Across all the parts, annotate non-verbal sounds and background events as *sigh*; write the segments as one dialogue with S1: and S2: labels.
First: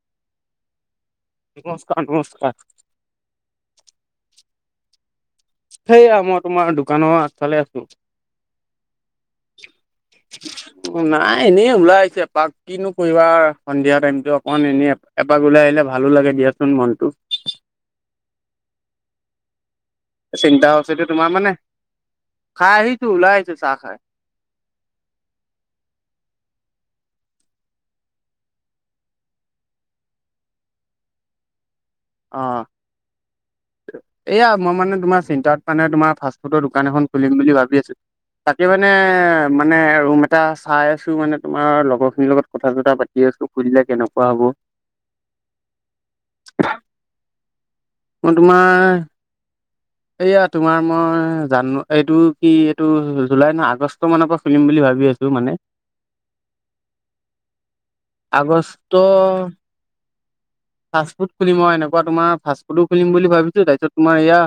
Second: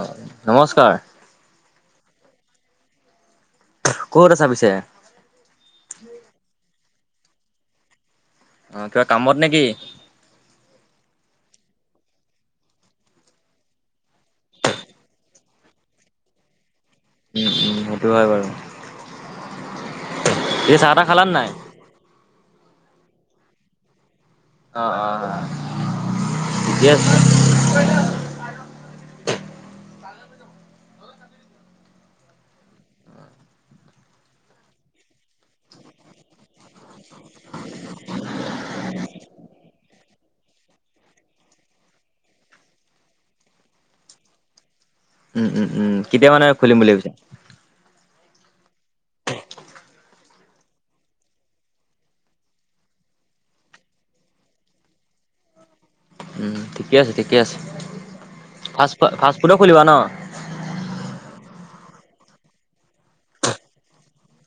S1: হয় নমস্কাৰ।
S2: নমস্কাৰ নমস্কাৰ।
S1: ক'ত আছা পিছে?
S2: সেইয়া মই তোমাৰ দোকানৰ আগফালে আছো।
S1: অ' কিবা কামত নে কি?
S2: নাই এনেই ওলাই আহিছো এপাক। কিনো কৰিবা সন্ধিয়া টাইমটো অকন এনেই এপাক উলাই আহিলে ভালো লাগে দিয়াচোন মনটো।
S1: উম উম সেইটো হয় বাৰু।
S2: চিন্তা
S1: এই চাহ
S2: হৈছেতো
S1: তাহ খালান
S2: তোমাৰ
S1: নাই
S2: মানে, খাই আহিছো ওলাই আহিছো চাহ খাই।
S1: অ অ অ ঠিকে আছে।
S2: অ' এয়া মই মানে তোমাৰ চিন্তাত মানে তোমাৰ ফাষ্ট ফুডৰ দোকান এখন খুলিম বুলি ভাবি আছো, তাকে মানে মানে ৰুম এ টা চাই আছো মানে তোমাৰ লগৰ খিনিৰ লগত কথা চথা পাতি আছো খুলিলে কেনেকোৱা হ'ব।
S1: উম উম উম, কেতিয়া মানে খুলিম বুলি ভাবিছে?
S2: মই তোমাৰ
S1: *unintelligible*
S2: এইয়া তোমাৰ মই জানো এইটো কি এইটো জুলাই নহয় আগষ্ট মানৰ পৰা খুলিম বুলি ভাবি আ ছো মানে
S1: উম ঠিকে আছে ঠিকে আছে,
S2: আগষ্ট
S1: ফা-ফাষ্ট ফুডৰ খুলিবা ন'।
S2: ফাষ্ট ফুড খুলিম অ' এনেকোৱা তোমাৰ ফাষ্ট ফুডো খুলিম বুলি ভাবিছো তাৰপিছত তোমাৰ এয়া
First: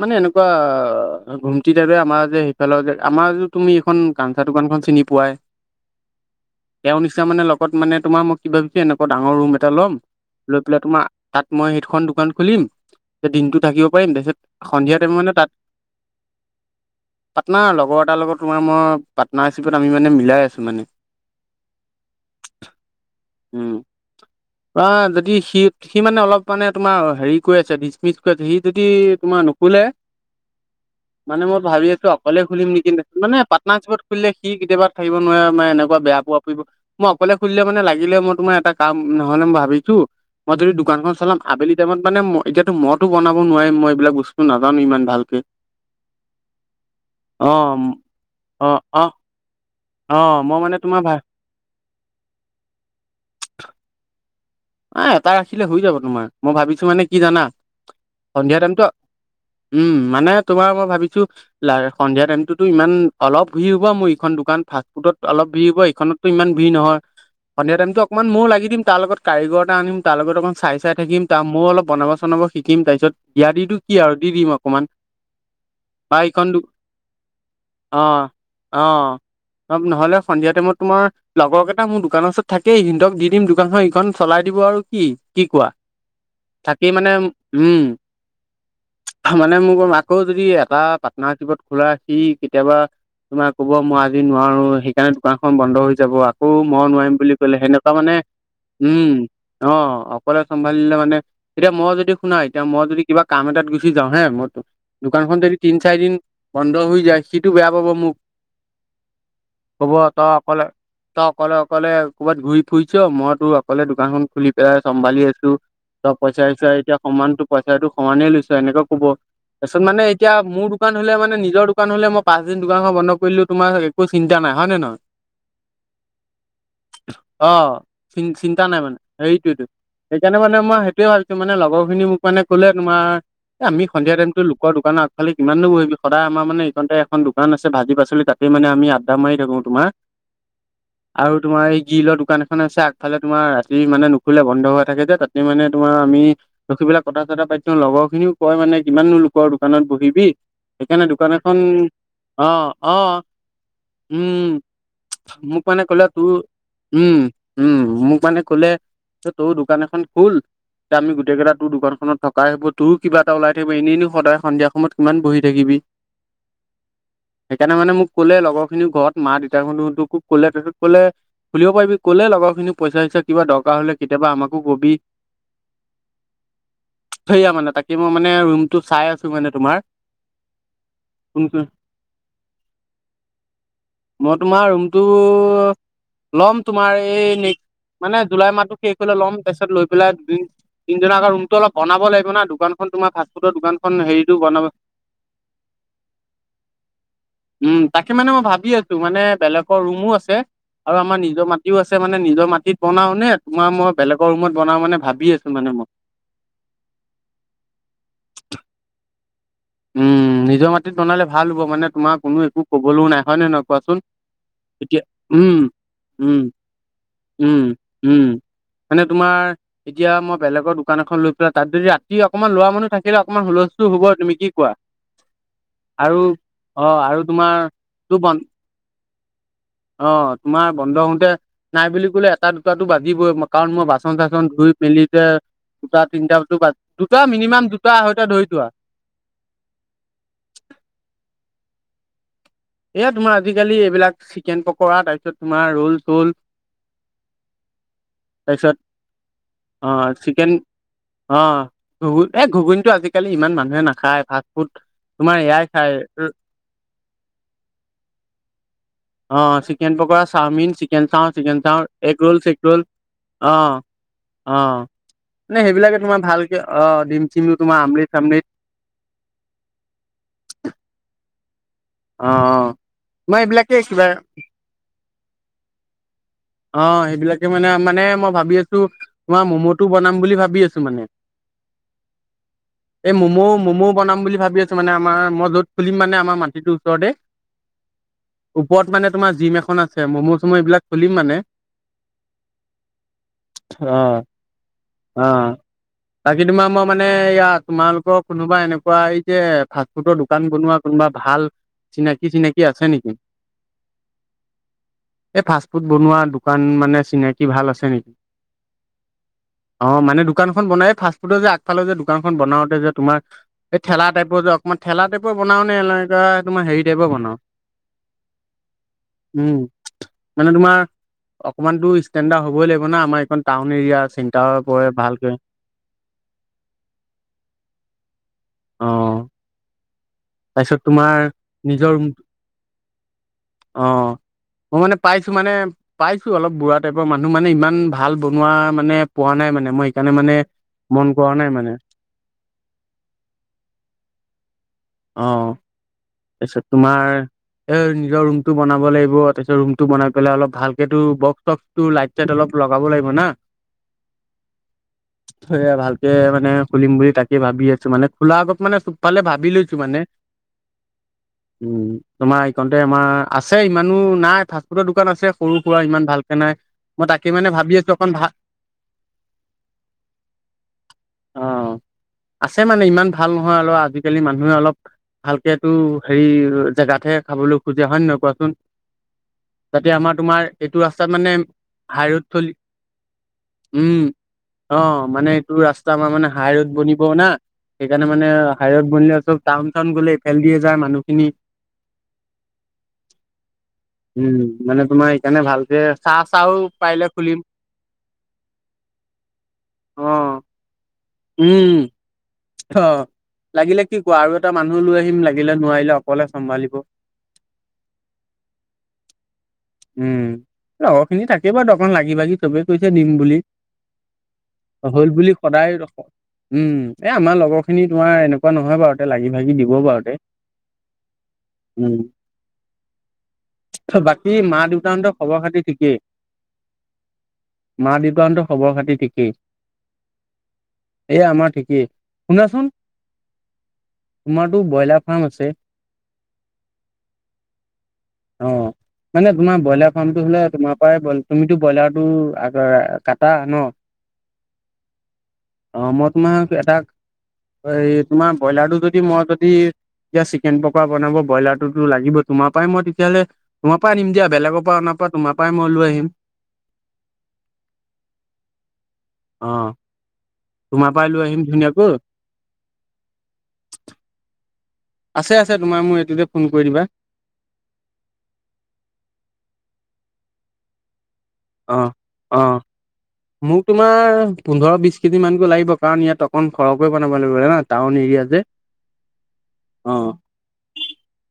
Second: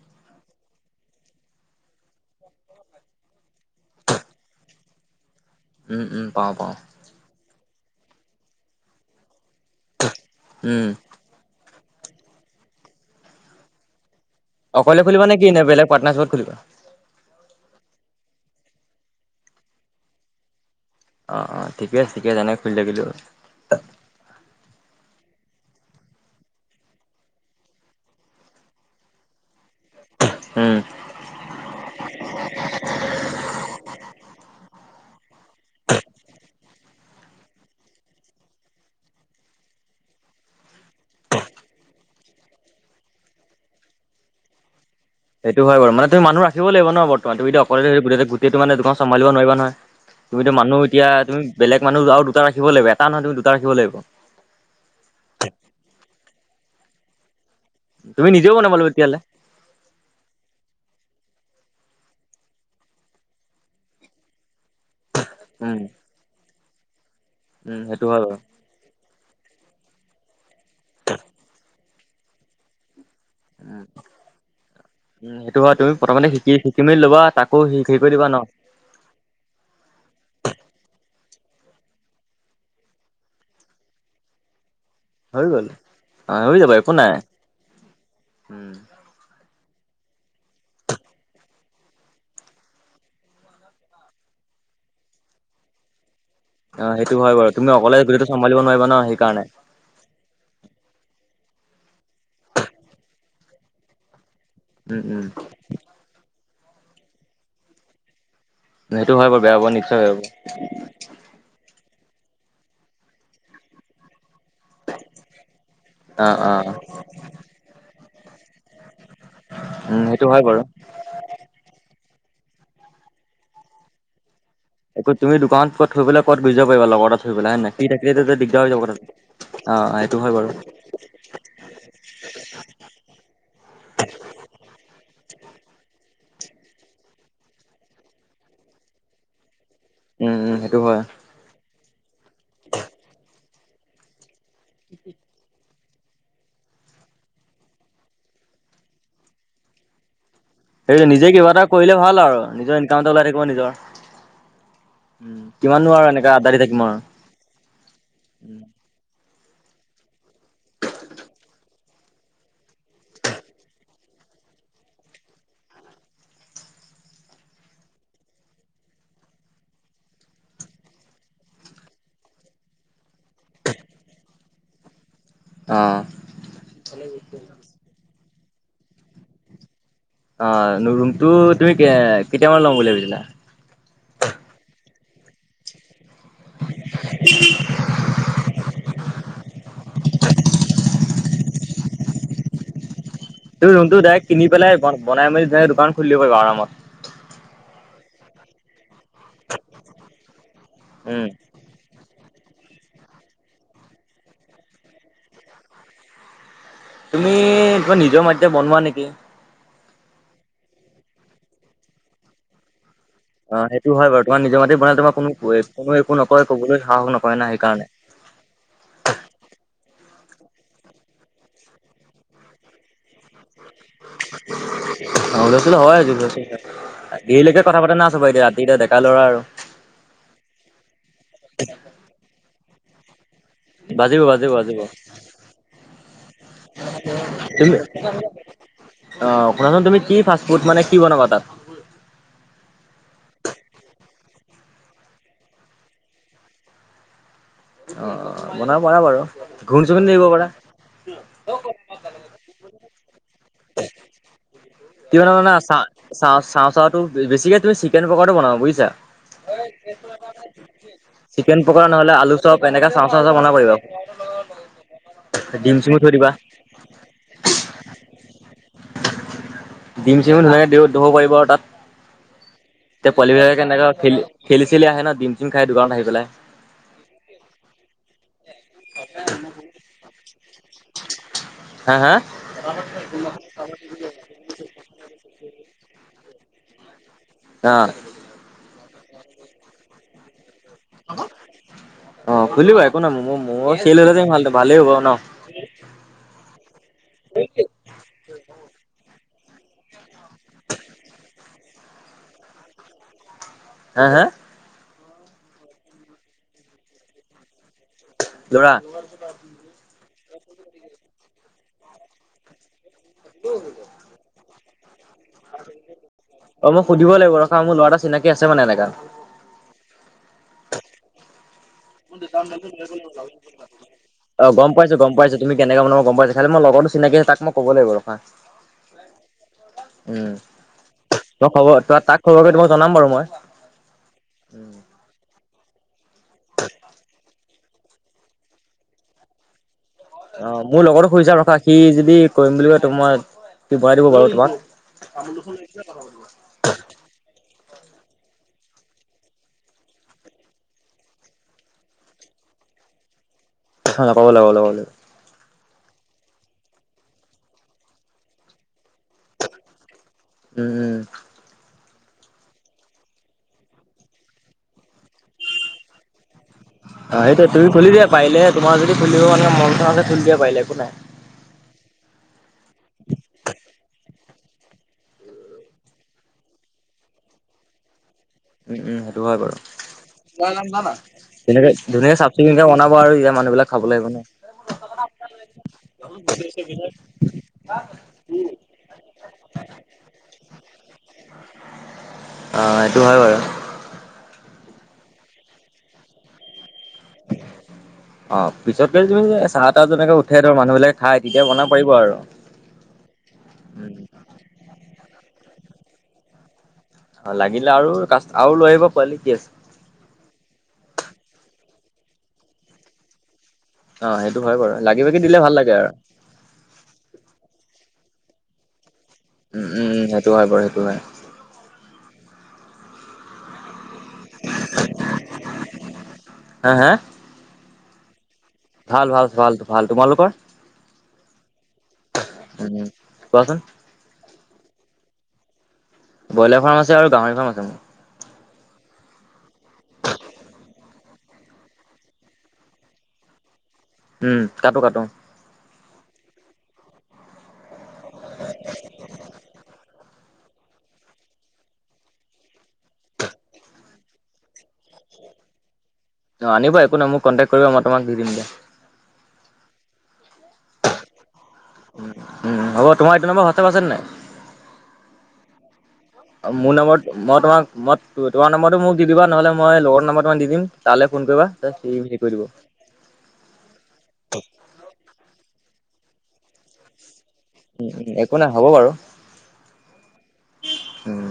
S2: মানে এনেকোৱা ঘুমটি টাইপ আমাৰ যে সেইফালৰ যে আমাৰ যে তুমি এইখন কাঞ্চা দোকানখন চিনি পোৱাই।
S1: উম উম পাও পাও।
S2: তেওঁৰ নিচনা মানে লগত মানে তোমাৰ মই কিবা কিবি এনেকোৱা এনেকোৱা ডাঙৰ ৰুম এটা ল'ম, লৈ পেলাই
S1: উম
S2: তোমাৰ তাত মই সেইখন দোকান খুলিম, যে দিনটো থাকিব পাৰিম তাৰপিছত সন্ধিয়া
S1: অকলে
S2: টাইম
S1: খুলিবা
S2: মানে
S1: নে
S2: তাত
S1: কি? নে বেলেগ পাৰ্টনাৰশ্বিপত খুলিবা।
S2: পাৰ্টনাৰ লগৰ এটাৰ লগত তোমাৰ মই পাৰ্টনাৰশ্বিপত আমি মানে মিলাই আছো মানে।
S1: অ', অ', ঠিকে আছে ঠিকে আছে এনে খুলিঠাকিলেই হ'ল।
S2: উম, অ', যদি সি সি মানে অলপ মানে তোমাৰ হেৰি কৰি আছে ডিচমিচ কৰি আছে, সি যদি তোমাৰ নোখোলে
S1: উম।
S2: মানে মই ভাবি আছোঁ অকলে খুলিম নেকি, মানে পাটনাৰচিপত খুলিলে সি কেতিয়াবা থাকিব নোৱাৰে মে এনেকুৱা বেয়া মই অকলে খুধিলে মানে লাগিলে মই তোমাৰ এটা কাম নহলে মই ভাবিছোঁ মই যদি দোকানখন চাম আবেলি টাইমত মানে ম এতিয়াত মইতো বনাব নোৱাৰিম মই এইবিলাক বস্তু নাজানো ইমান ভাল
S1: সেইটো হয় বাৰ মানে তুমি মানুহ ৰাখিব লাগিব ন বৰ্তমান
S2: অ
S1: তুমি তো অকলে গোটেই
S2: অ
S1: দোকান
S2: অ
S1: চম্ভালিব নোৱাৰা নহয়।
S2: অ
S1: তুমিতো
S2: মই মানে
S1: মানুহ
S2: তোমাৰ
S1: এতিয়া
S2: ভা
S1: তুমি বেলেগ মানুহ আৰু দুটা ৰাখিব লাগিব এটা নহয় তুমি দুটা ৰাখিব লাগিব।
S2: আহ এটা ৰাখিলে হৈ যাব তোমাৰ মই ভাবিছোঁ মানে কি জানা
S1: তুমি নিজেও
S2: সন্ধিয়া
S1: বনাব লাগিব
S2: টাইমতো
S1: তেতিয়াহ'লে
S2: উম মানে তোমাৰ মই ভাবিছোঁ সন্ধিয়া টাইমতটোতো ইমান অলপ ভিৰ হ'বা মোৰ এইখন দোকান ফাষ্টফুডত অলপ ভিৰ
S1: উম
S2: হ'ব এইখনতো ইমান ভিৰ নহয়
S1: উম
S2: সন্ধিয়াটাইমটো
S1: সেইটো হয়
S2: অকমান
S1: বাৰু
S2: মৌ লাগি দিম তাৰ লগত কাৰিগৰ এটা আনিম তাৰ লগত অকণ চাই চাই থাকিম, তাৰ ময়ো অলপ বনাব চনাব শিকিম তাৰপিছত বিয়া দিটো কি আৰু দি দিম অকমান।
S1: উম সেইটো হয়, তুমি
S2: বা
S1: প্ৰথমতে
S2: এইখন দো
S1: শিকি-শিকি মেলি লবা তাকো হেৰি কৰি দিবা ন'।
S2: অ'। অ', নহ'লে সন্ধিয়া টাইমত তোমাৰ লগৰ কেইটা মোৰ দোকানৰ ওচৰত থাকেই সিহঁক দিম দোকান হয় ইখন চলাই দিব আৰু কি,
S1: হৈ
S2: কি
S1: গ'ল।
S2: কোৱা
S1: অ হৈ যাব একো
S2: থাকি
S1: নাই
S2: মানে উম
S1: উম
S2: মানে মোৰ আকৌ যদি এটা পাৰ্টনাৰশ্বিপত খোলা সি কেতিয়াবা তোমাৰ কব মই আজি নোৱাৰো সেইকাৰণে দোকানখন বন্ধ হৈ যাব আকৌ মই নোৱাৰিম বুলি ক'লে সেনেকুৱা মানে
S1: মাৰিব নোৱাৰিব ন
S2: উম
S1: সেইকাৰণে
S2: অ', অকলে চম্ভালিলে মানে এতিয়া মই যদি শুনাই এতিয়া মই যদি কিবা কাম এটাত গুচি যাওঁ হে মোৰ
S1: উম উম
S2: দোকানখন যদি তিন চাৰি দিন বন্ধ হৈ যায় সিটো বেয়া পাব মোক
S1: সেইটো হয় বাৰু বেয়া পোৱো নিশ্চয় হ'ব।
S2: ত অকলে অকলে ক'বাত ঘূৰি ফুৰিছ মই তো অকলে দোকানখনন খুলি এ চম্ভালি আছোঁ ত
S1: অ
S2: পইচা
S1: অ
S2: চইচা এতিয়া সমানতো পইচাটো সমানেই লৈছোঁ এনেকে ক'ব। তাৰপিছত
S1: উম
S2: মানে
S1: সেইটো
S2: এতিয়া
S1: হয় বাৰু।
S2: মোৰ দোকান হ'লে মানে নিজৰ দোকান হলে মই পাঁচ দিন দোকানখন বন্ধ কৰিলো তোমাৰ একো চিন্তা নাই হয় নে নহয়।
S1: এক তুমি দোকানত থৈ গ'লে কত লৈ‌ যাব পাৰিবা লগত থৈ পাই
S2: অ
S1: হয় নে নহয়।
S2: চিন্তা নাই মানে হেৰিটো এইটো
S1: সেইটো হয়
S2: সেইকাৰণে
S1: বাৰু
S2: মানে মই ত ভাবিছোঁ মানে লগৰ খিনি মোক মানে ক'লে তোমাৰ এ আমি সন্ধিয় টাইম টো লোকৰ দোকান আগফালে কিমানো বহিবি সদায় আমাৰ মানে এইখনতে এখন দোকান আছে ভাজি পাচলি পাচলি তাত মানে আমি আদ্দা মাৰি থাকোঁ তোমাৰ
S1: উম, উম সেইটো হয়।
S2: আৰু তোমাৰ এই গ্ৰীলৰ দোকান এখন আছে আগফালে তোমাৰ ৰাতি মানে নুখোলে বন্ধ হৈ থাকে যে তাত মানে তোমাৰ আমি ৰখি পেলাই কথা চতা পাতিছোঁ লগৰ খিনিও কয় মানে কিমান লোকৰ দোকানত বহিবি
S1: সেই
S2: সেইকাৰণে
S1: নিজে
S2: দোকান
S1: কিবা
S2: এখন
S1: এটা কৰিলে ভাল আৰু নিজৰ
S2: আহ
S1: ইনকাম এটা ওলাই থাকিব নিজৰ।
S2: আহ উম মোক মানে
S1: কিমাননো আৰু
S2: কলো তো
S1: এনেকা আড্ডা দি থাকিম আৰু
S2: উম উম মোক মানে ক'লে তোৰ দোকান এখন খল আমি গোটেই কেইটা তোৰ দোকানখনত থকাই হ'ব তোৰো কিবা এটা ওলাই থাকিব এনেো সদায় সন্ধিয়া সময়ত কিমান বহি থাকিবি সেইকাৰণে মানে মোক ক'লে লগৰ খিনি ঘৰত মা দেউতাহঁতোকো কলে তাৰিছত কলে খুলিব পাৰিবি কলে লগৰ খিনি পইচা, পইচা কিবা দৰকাৰ হলে কেতিয়াবা আমাকো কবি।
S1: অঁ। *unintelligible*
S2: সেইয়া মানে তাকে মই মানে ৰুমটো চাই আছোঁ মানে তোমাৰ। *unintelligible*
S1: অঁ! ৰুমটো
S2: কোনটো,
S1: তুমি কে কেতিয়া মানে ল'ম বুলি ভাবিছিলা? *unintelligible*
S2: মই তোমাৰ ৰুমটো লম তোমাৰ এই ন *unintelligible* মানে জুলাই মাহটো শেষ হ'লে ল'ম তাৰপিছত লৈ পেলাই দুদিন *unintelligible* তিনদিনৰ আগত ৰুমটো অলপ বনাব লাগিব না, দোকানখন তোমাৰ ভাল *unintelligible*
S1: তুমি ৰুমটো ডাইৰেক্ট কিনি পেলাই বনাই মেলি *unintelligible* দোকান খুলি দিব পাৰিবা আৰামত।
S2: উম! তাকে মানে মই ভাবি আছো মানে বেলেগৰ ৰুমো আছে আৰু আমাৰ
S1: উম,
S2: নিজৰ মাত *unintelligible* মাটিও আছে, মানে নিজৰ মাটিত বনাও নে? তোমাৰ মই বেলেগৰ ৰুমত বনাও মানে ভাবি আছো মানে মই। *unintelligible*
S1: তুমি তোমাৰ নিজৰ মাটিতে বনোৱা নেকি? *unintelligible*
S2: উম! নিজৰ মাটিত বনালে ভাল হ'ব মানে তোমাৰ কোনো একো কবলৈও নাই। *unintelligible*
S1: অঁ সেইটো
S2: কোৱাচোন?
S1: হয় বাৰু তোমাৰ নিজ মাটিত বনালে
S2: এতিয়া
S1: তোমাৰ কোনো *unintelligible* কো একো নকয় কবলৈ সাহস নকয়।
S2: উম-উম মানে তোমাৰ *unintelligible* এতিয়া মই বেলেগৰ দোকান এখন লৈ পেলাই, তাত যদি ৰাতি অকমান লৰা মানুহ থাকিলে, অকনমান হুলস্থ *unintelligible*
S1: *unintelligible* অঁ! হূলস্থুল হয়
S2: আৰু
S1: আজিকালি
S2: অ', আৰু
S1: *inaudible*
S2: তোমাৰ
S1: দেৰিলৈকে কথা পাতা না
S2: তো
S1: চবে
S2: বন
S1: এতিয়া ৰাতি। তুমি এতিয়া ডেকা ল'ৰা আৰু। *unintelligible*
S2: অ তোমাৰ বন্ধ হ‌ওঁতে নাই বুলি ক'লে এটা, দুটাটো বাজিবই। *unintelligible* কাৰণ মই
S1: বাজিব বাজিব
S2: বাচন-চাচন ধুই
S1: বাজিব
S2: মেলিতে *unintelligible* দুটা, তিনিটা *unintelligible* দুটা মিনিমাম দুটা আহৈটা ধৰিছো আৰু *unintelligible*
S1: অঁ! শুনা চোন তুমি কি ফাষ্টফুড মানে কি বনাবা তাত? *unintelligible*
S2: এয়া তোমাৰ আজিকালি এইবিলাক চিকেন পকৰা তাৰপিছত তোমাৰ ৰোল-চোল *unintelligible*
S1: অ-অ!
S2: তাৰপিছত
S1: বনাব পাৰা বাৰু ঘূগুণি-চোগুণি দিব পাৰা। *unintelligible*
S2: অঁ! ঘুগুণি এই ঘুগুনিটো আজিকালি ইমান মানুহে নাখায় ফাষ্ট ফুড *unintelligible*
S1: তুমি *unintelligible*
S2: এয়াই খাই
S1: চা-চা-চাটো বেছিকে তুমি চিকেন পকাটো বনাব বুজিছা।
S2: অ', চিকেন পকৰা, চাওমিন, চিকেন চাও,
S1: *inaudible* চিকেন
S2: চাও,
S1: পকৰা নহলে
S2: এগ
S1: আলু
S2: ৰ'ল,
S1: চপ এনেকা চাওঁ-চাওঁ চা বনাব পাৰিবা? *unintelligible*
S2: অঁ মানে
S1: ডিম চিমো
S2: সেইবিলাকে
S1: থৈ
S2: তোমাৰ
S1: দিবা।
S2: ভালকে অ ডিম-চিমও তোমাৰ আমলিত-চামলিত *unintelligible*
S1: ডিম-চিম‌ও *unintelligible* দিব পাৰিবা আৰু তাত।
S2: অঁ-অঁ। *inaudible*
S1: এতিয়া পোৱালিবিলাকে কেনেকৈ খেল খেলি-চেলি আহে ন ডিম-চিম খাই দোকানত আহি পেলাই। *unintelligible*
S2: অঁ! সেইবিলাকে মানে-মানে মই ভাবি আছোঁ তোমাৰ ম'ম'টো বনাম বুলি ভাবি আছো মানে। *unintelligible*
S1: হা হা
S2: *unintelligible* এই মমো-ম'মো বনাম বুলি ভাবি আছো *unintelligible* মানে আমাৰ মই যত খুলিম মানে আমাৰ মাটিটো ওচৰতে *unintelligible*
S1: অ‍ঁ! *unintelligible*
S2: ওপৰত মানে তোমাৰ জিম এখন আছে ম'ম'-চম' এইবিলাক খুলিম মানে। *unintelligible*
S1: অঁ খুলিবা একো নাই মম চেল হ'লেটো ভাল ভালেই হ'ব ন। *unintelligible*
S2: অঁ! *unintelligible* বাকী তোমাৰ মই মানে এইয়া তোমালোকৰ কোনোবা এনেকুৱা এই যে ফাষ্ট ফুডৰ দোকান বনোৱা *unintelligible* কোনোবা ভাল চিনাকি-চিনাকি আছে নেকি? *unintelligible*
S1: হা-হা! *unintelligible*
S2: *inaudible* এই ফাষ্ট ফুড বনোৱা দোকান মানে চিনাকি ভাল আছে নেকি? *unintelligible*
S1: ল'ৰা? *unintelligible*
S2: অঁ! মানে দোকানখন বনাই ফাষ্টফুডৰ যে আগফালে যে দোকানখন বনাওতে যে তোমাৰ *unintelligible* এই ঠেলা টাইপৰ যে অকনমান ঠেলা টাইপ *unintelligible* *unintelligible* বনাও নে এনেকুৱা তোমাৰ
S1: অ মই
S2: হেৰি
S1: সুধিব
S2: টাইপৰ
S1: লাগিব
S2: বনাও?
S1: ৰখা মোৰ ল'ৰা এটা চিনাকি আছে মানে এনেকা
S2: উম! মানে তোমাৰ *unintelligible* অকমানতো ষ্টেণ্ডাৰ হ'বই লাগিব না আমাৰ এইখন টাউন এৰিয়া
S1: অ
S2: চেণ্টাৰ
S1: গম
S2: পৰে
S1: পাইছো গম
S2: ভালকে
S1: পাইছো তুমি কেনেকা বনাবা গম পাইছো তাতে মই লগৰটো চিনাকি তাক মই ক'ব লাগিব ৰখা
S2: অ'
S1: উম
S2: তাৰপিছত তোমাৰ
S1: তই খবৰ
S2: নিজৰ
S1: তই
S2: ৰুম
S1: তাক খবৰ কৰি তোমাক জনাম বাৰু মই
S2: অ মই মানে পাইছো মানে পাইছো অলপ বুঢ়া টাইপৰ মানুহ মানে ইমান ভাল ভাল বনোৱা মানে পোৱা নাই মানে মই সেইকাৰণে মানে
S1: অ মোৰ
S2: মন
S1: লগৰটোক সুধি
S2: কৰা
S1: চাও
S2: নাই
S1: ৰখা
S2: মানে
S1: সি যদি কৰিম বুলি কয় ত মই ভৰাই দিব পাৰো
S2: অ
S1: তোমাক
S2: তাৰপিছত তোমাৰ এ নিজৰ ৰুমটো বনাব লাগিব তাৰপিছত ৰুমটো বনাই পেলাই অলপ ভালকো বক্স চক্স তোৰ লাইট চাইট অলপ লগাব লাগিব না
S1: লগাব লাগিব লগাব লাগিব
S2: এয়া ভালকে মানে খুলিম বুলি তাকে ভাবি আছো মানে খোলা আগত মানে চবফালে ভাবি লৈছো মানে
S1: উম উম
S2: উম তোমাৰ এইকণতে আমাৰ আছে ইমানো নাই ফাষ্টফুডৰ দোকান আছে সৰু সুৰা ইমান ভালকে নাই মই
S1: অ
S2: তাকে মানে
S1: সেইটোৱে তুমি
S2: ভাবি আছো
S1: খুলি দিয়া
S2: অকণ ভা
S1: পাৰিলে তোমাৰ যদি খুলিব মানে মনটো আছে খুলি দিয়া পাৰিলে একো নাই
S2: অ আছে মানে ইমান ভাল নহয় হলো আজিকালি মানুহে অলপ এতিয়াতো হেৰি জেগাতহে খাবলৈ খোজে হয় নে নহয় কোৱাচোন
S1: উম উম সেইটো হয় বাৰু
S2: যাতে আমাৰ তোমাৰ এইটো ৰাস্তাত মানে
S1: ধু
S2: হাই
S1: ধুনীয়াকে
S2: ৰোড
S1: চাফ
S2: চলি
S1: চিকুণকে বনাব আৰু ইয়াৰ মানুহ বিলাক খাবলৈ
S2: উম
S1: মানে
S2: অ মানে এইটো ৰাস্তা আমাৰ মানে হাই ৰোড বনিব না সেইকাৰণে মানে হাই ৰড বনিলে চব টাউন চাউন গলে এইফালে দিয়ে যায় মানুহখিনি
S1: অ', সেইটো হয় বাৰু।
S2: উম মানে তোমাৰ সেকাৰণে ভালকে চাহ চাহও পাইলে
S1: অ পিছতকে তুমি যে চাহ তাহ
S2: অ
S1: যেনেকে উঠে ধৰ মানুহ বিলাকে খাই তেতিয়া বনাব
S2: উম
S1: পাৰিব আৰু
S2: অ লাগিলে
S1: উম,
S2: কি ক আৰু এটা মানুহ লৈ আহিম লাগিলে নোৱাৰিলে অকলে চম্ভালিব
S1: অ লাগিলে আৰু কা আৰু লৈ আহিব পোৱালি কি আছে
S2: উম লগৰখিনি থাকেই বাৰু অকণ লাগি ভাগি চবেই কৈছে দিম বুলি
S1: অ সেইটো হয় বাৰু লাগি
S2: হ'ল
S1: ভাগি
S2: বুলি
S1: দিলে ভাল
S2: সদায়
S1: লাগে আৰু
S2: উম এ আমাৰ লগৰ খিনি তোমাৰ এনেকোৱা নহয় বাৰু তে লাগি ভাগি
S1: উম,
S2: দিবও
S1: উম,
S2: বাৰু তে
S1: সেইটো হয় বাৰু সেইটো হয়।
S2: উম বা কী মা দেউতাহঁতৰ খবৰ খাতি ঠিকেই
S1: হা, হা
S2: মা দেউতাহঁতক
S1: ভাল ভাল ভাল ভাল তোমালোকৰ
S2: এ আমাৰ ঠিকেই শুনাচোন
S1: উম, কোৱাচোন
S2: তোমাৰতো ব্ৰইলাৰ ফাৰ্ম আছে
S1: ব্ৰইলাৰ ফাৰ্ম আছে আৰু গাহৰি ফাৰ্ম আছে মোৰ
S2: অ মানে তোমাৰ ব্ৰইলাৰ ফাৰ্মটো হলে তোমাৰ পৰাই তুমি ব্ৰইলাটো কাটা ন
S1: উম কাটো কাটো
S2: অ মই তোমাৰ এটা এই তোমাৰ ব্ৰইলাৰটো যদি মই যদি যেতিয়া চিকেন পকৰা বনাব ব্ৰইলাৰটোতো লাগিব তোমাৰ পৰাই মই তেতিয়াহ'লে তোমাৰ পৰাই আনিম দিয়া বেলেগৰ পৰা আনাতকৈ তোমাৰ পৰাই মই লৈ আহিম
S1: অ আনিবা একো নাই মোক কণ্টেক কৰিবা মই তোমাক দি দিম দে
S2: অ তোমাৰ পৰাই লৈ আহিম ধুনীয়াকৈ
S1: উম হ'ব তোমাৰ এইটো নম্বৰত হোৱাতচপ আছে নে নাই
S2: আছে আছে তোমাৰ মোক এইটোতে ফোন কৰি
S1: মোৰ
S2: দিবা
S1: নম্বৰত মই তোমাক মই তোমাৰ নাম্বাৰটো মোক দি দিবা নহ'লে মই লগৰ নাম্বাৰটো তোমাক দি দিম তালৈ ফোন কৰিবা সি
S2: অহ
S1: হেৰি কৰি দিব।
S2: অহ
S1: উম,
S2: মোক তোমাৰ পোন্ধৰ বিশ কেজি মানকৈ লাগিব কাৰণ ইয়াত অকণ সৰহকৈ বনাব লাগিব জানা টাউন
S1: উম,
S2: এৰিয়া
S1: একো নাই হ'ব বাৰু
S2: যে অহ
S1: উম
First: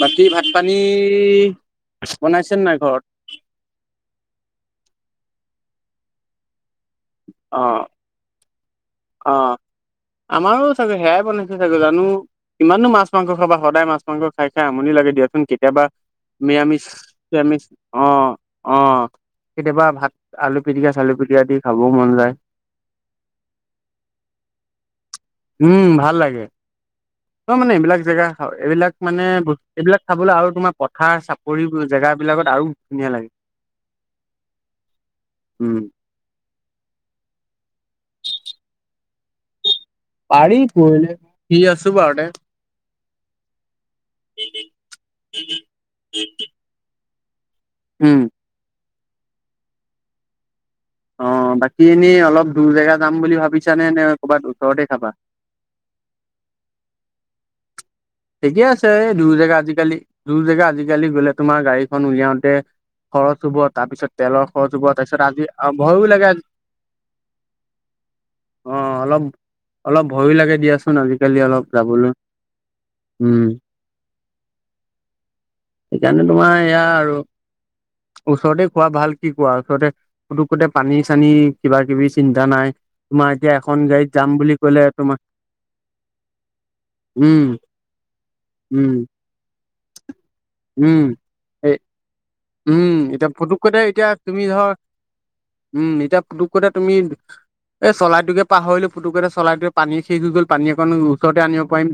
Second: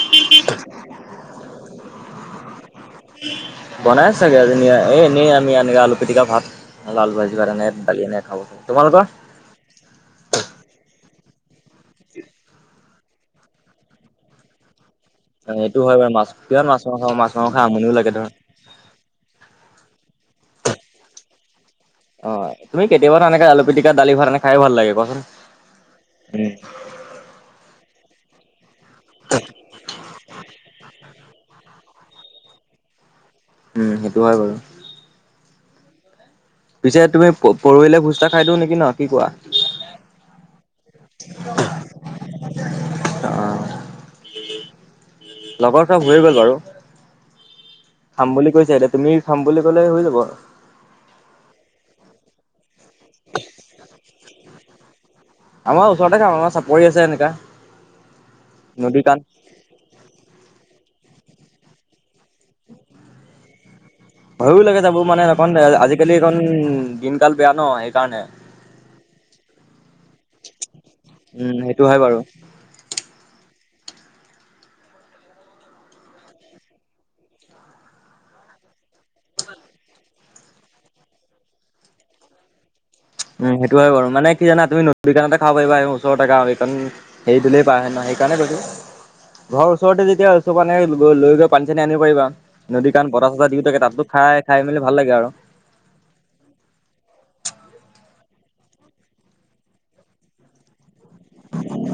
S2: বাকী ভাত পানী বনাইছে নে নাই ঘৰত
S1: বনাই চাগে আজি এ এনেই আমি এনেকে আলু পিটিকা ভাত হ'লে আলু ভাজি কিবা এটা এনে দালি এনে খাওঁ তোমালোকৰ
S2: অহ আমাৰো চাগে সেয়াই বনাইছে চাগৈ জানো ইমানো মাছ মাংস খাবা সদায় মাছ মাংস খাই খাই আমনি লাগে দিয়া চোন
S1: এইটো
S2: কেতিয়াবা
S1: হয় বাৰু মাছ কিমান
S2: নিৰামিষ
S1: মাছ মাংস মাছ মাংস
S2: চিৰামিষ
S1: খাই আমনিও লাগে ধৰ।
S2: অহ অহ কেতিয়াবা ভাত আলু পিটিকা চালু পিটিকা দি খাব মন যায়
S1: হয় তুমি কেতিয়াবা তেনেকে আলু পিটিকা দালি ভাত এনে খাই ভাল লাগে কোৱাচোন
S2: উম ভাল লাগে
S1: উম।
S2: ত মানে এইবিলাক জেগা এইবিলাক মানে ব এইবিলাক খাবলৈ আৰু তোমাৰ পথাৰ চাপৰিবোৰ জেগা বিলাকত আৰু ধুনীয়া লাগে
S1: উম সেইটো হয় বাৰু
S2: উম
S1: পিছে তুমি প পৰহিলে ভোজ এটা খাই দিওঁ নেকি ন কি কোৱা
S2: পাৰি পৰহিলে ফ্ৰি আছো বাৰু দে
S1: অ',
S2: টি তিট
S1: লগৰ চব হৈ গ'ল বাৰু
S2: উম
S1: খাম বুলি কৈছা এতিয়া তুমি খাম বুলি কলে হৈ যাব
S2: অহ বাকী এনেই অলপ দূৰ জেগা যাম বুলি ভাবিছানে নে ক'ৰবাত ওচৰতে খাবা
S1: আমাৰ ওচৰতে যাম আমাৰ চাপৰি আছে এনেকা
S2: ঠিকে আছে
S1: নদী
S2: এই
S1: কাণ
S2: দূৰ জেগা আজিকালি দূৰ জেগা আজিকালি গলে তোমাৰ গাড়ীখন উলিয়াওতে খৰচ হ'ব তাৰপিছত তেলৰ
S1: ভয়ো
S2: খৰচ
S1: লাগে
S2: হ'ব
S1: যাব
S2: তাৰপিছত
S1: মানে
S2: আজি
S1: অকন
S2: ভয়ো
S1: আজিকালি
S2: লাগে
S1: এইকণ দিনকাল বেয়া ন এই কাৰনে
S2: অহ অলপ অলপ ভয়ো লাগে দিয়াচোন আজিকালি
S1: উম
S2: অলপ
S1: সেইটো হয়
S2: যাবলৈ
S1: বাৰু
S2: উম সেইকাৰণে তোমাৰ ইয়া আৰু ওচৰতে খোৱা ভাল কি কোৱা ওচৰতে পুটুকুতে পানী চানী কিবা কিবি চিন্তা নাই তোমাৰ
S1: উম
S2: এতিয়া
S1: সেইটো
S2: এখন
S1: হয় বাৰু
S2: গাড়ীত যাম
S1: মানে কি
S2: বুলি
S1: জান তুমি
S2: ক'লে
S1: নদীৰ
S2: তোমাৰ
S1: কিনাৰে খাব পাৰা এই ওচৰতে জেগা আৰু এইকণ হেৰি
S2: উম
S1: দিলেই পাৰ হয় ন সেইকাৰণে কৈছো
S2: উম
S1: ঘৰৰ ওচৰতে যেতিয়া ওচৰ পানী
S2: উম।
S1: গৈ পানী
S2: এ
S1: চানী আনিব পাৰিবা নদী
S2: উম
S1: কাৰণ
S2: এতিয়া
S1: বতাহ চতাহ দিওঁ
S2: পুতুকতে
S1: থাকে তাতো
S2: এতিয়া তুমি
S1: খাই খাই
S2: ধৰ
S1: মেলি ভাল লাগে আৰু
S2: উম এতিয়া পুতুকতে তুমি এই চলাইটোকে পাহৰিলোঁ পুটুকেতে চৰাইটোৱে পানী শেষ হৈ গল পানী অকণ ওচৰতে আনিব পাৰিম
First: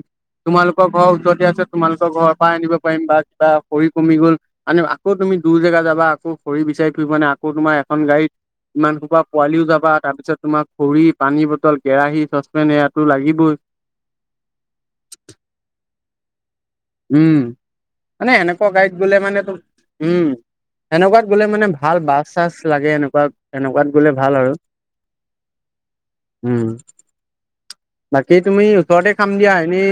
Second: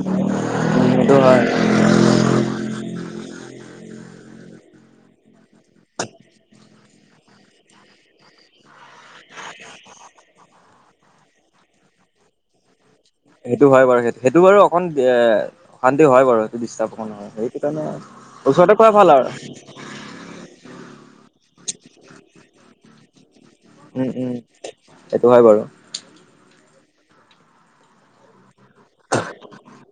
S1: উম,
S2: তোমালোকৰ ঘৰৰ
S1: সেইটো হয়।
S2: ওচৰতে আছে তোমালোকৰ ঘৰৰ পৰা আনিব পাৰিম বা কিবা খৰি কমি গ'ল আন আকৌ তুমি দূৰ জেগা যাব আকৌ খৰি বিচাৰি ফুৰিবা নে আকৌ তোমাৰ এখন গাড়ীত ইমান বা পোৱালিও যাব তাৰ পিছত তোমাৰ খৰি পানী বটল কেৰাহী চচপেন এইয়াটো লাগিব
S1: সেইটো হয় বাৰু সেই সেইটো বাৰু অকণ বেয়া অশান্তি হয় বাৰু সেইটোৰ
S2: উমঁ, মানে এনেকুৱা গাড়ীত
S1: ভাল
S2: গ'লে
S1: আৰু
S2: মানে তো- উমঁ, সেনেকুৱাত গ'লে মানে ভাল বাছ-চাছ লাগে এনেকুৱা- তেনেকুৱাত
S1: উম
S2: গ'লে
S1: উম
S2: ভাল আৰু
S1: সেইটো হয় বাৰু
S2: উমঁ। বাকী তুমি ওচৰতে খাম দিয়া এনেই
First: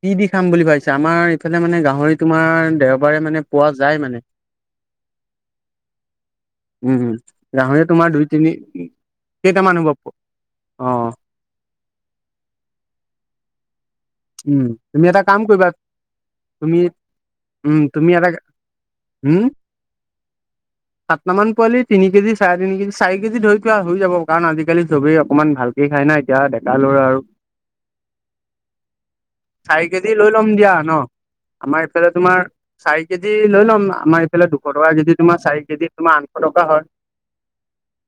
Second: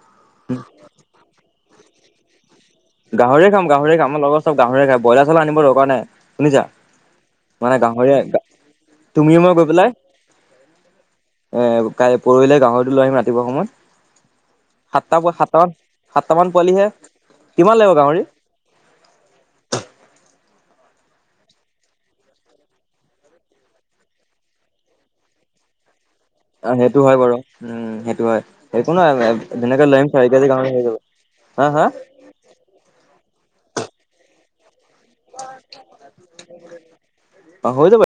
S2: কি দি খাম বুলি ভাবিছা? আমাৰ- ইফালে মানে গাহৰি তোমাৰ দে-
S1: গাহৰি খাম, গাহৰি খাম আমাৰ লগৰ চব গাহৰিয়ে খাই, বইলাৰ চইলা আনিব দৰকাৰ নাই শুনিছা।
S2: উমঁ, হুম। গাহৰি তোমাৰ দুই, তিনি-
S1: তুমিয়ে মই গৈ পেলাই-
S2: অঁ', -অঁ।
S1: এ কাইলৈ পৰহিলৈ গাহৰিটো লৈ আহিম ৰাতিপুৱা সময়ত।
S2: উমঁ, তুমি
S1: সাতটা
S2: এটা কাম
S1: সাতটামান
S2: কৰিবা
S1: সাতটামান
S2: তুমি
S1: পোৱালিহে কিমান
S2: উমঁ,
S1: লাগিব
S2: তুমি
S1: গাহৰি
S2: এটা উম।
S1: উম।
S2: সাতটামান পোৱালি তিনি কেজি চাৰে তিনি কেজি চাৰি কেজি ধৰি পোৱা হৈ যাব কাৰণ আজিকালি চবেই অকণমান ভাল- খাই ন। এতিয়া-
S1: অ
S2: ডেকা
S1: সেইটো
S2: ল'ৰা
S1: হয়
S2: আৰু
S1: বাৰু, উমঁ সেইটো হয়, সেইটো হয়।
S2: চাৰি কেজি লৈ ল'ম দিয়া ন।
S1: হা হা
S2: আমাৰ ইফালে তোমাৰ চাৰি কেজি লৈ ল'ম আমাৰ এইফালে দুশ টকা কেজি তোমাৰ চাৰি কেজি তোমাৰ আঠশ টকা হয়।
S1: অঁ হৈ যাব।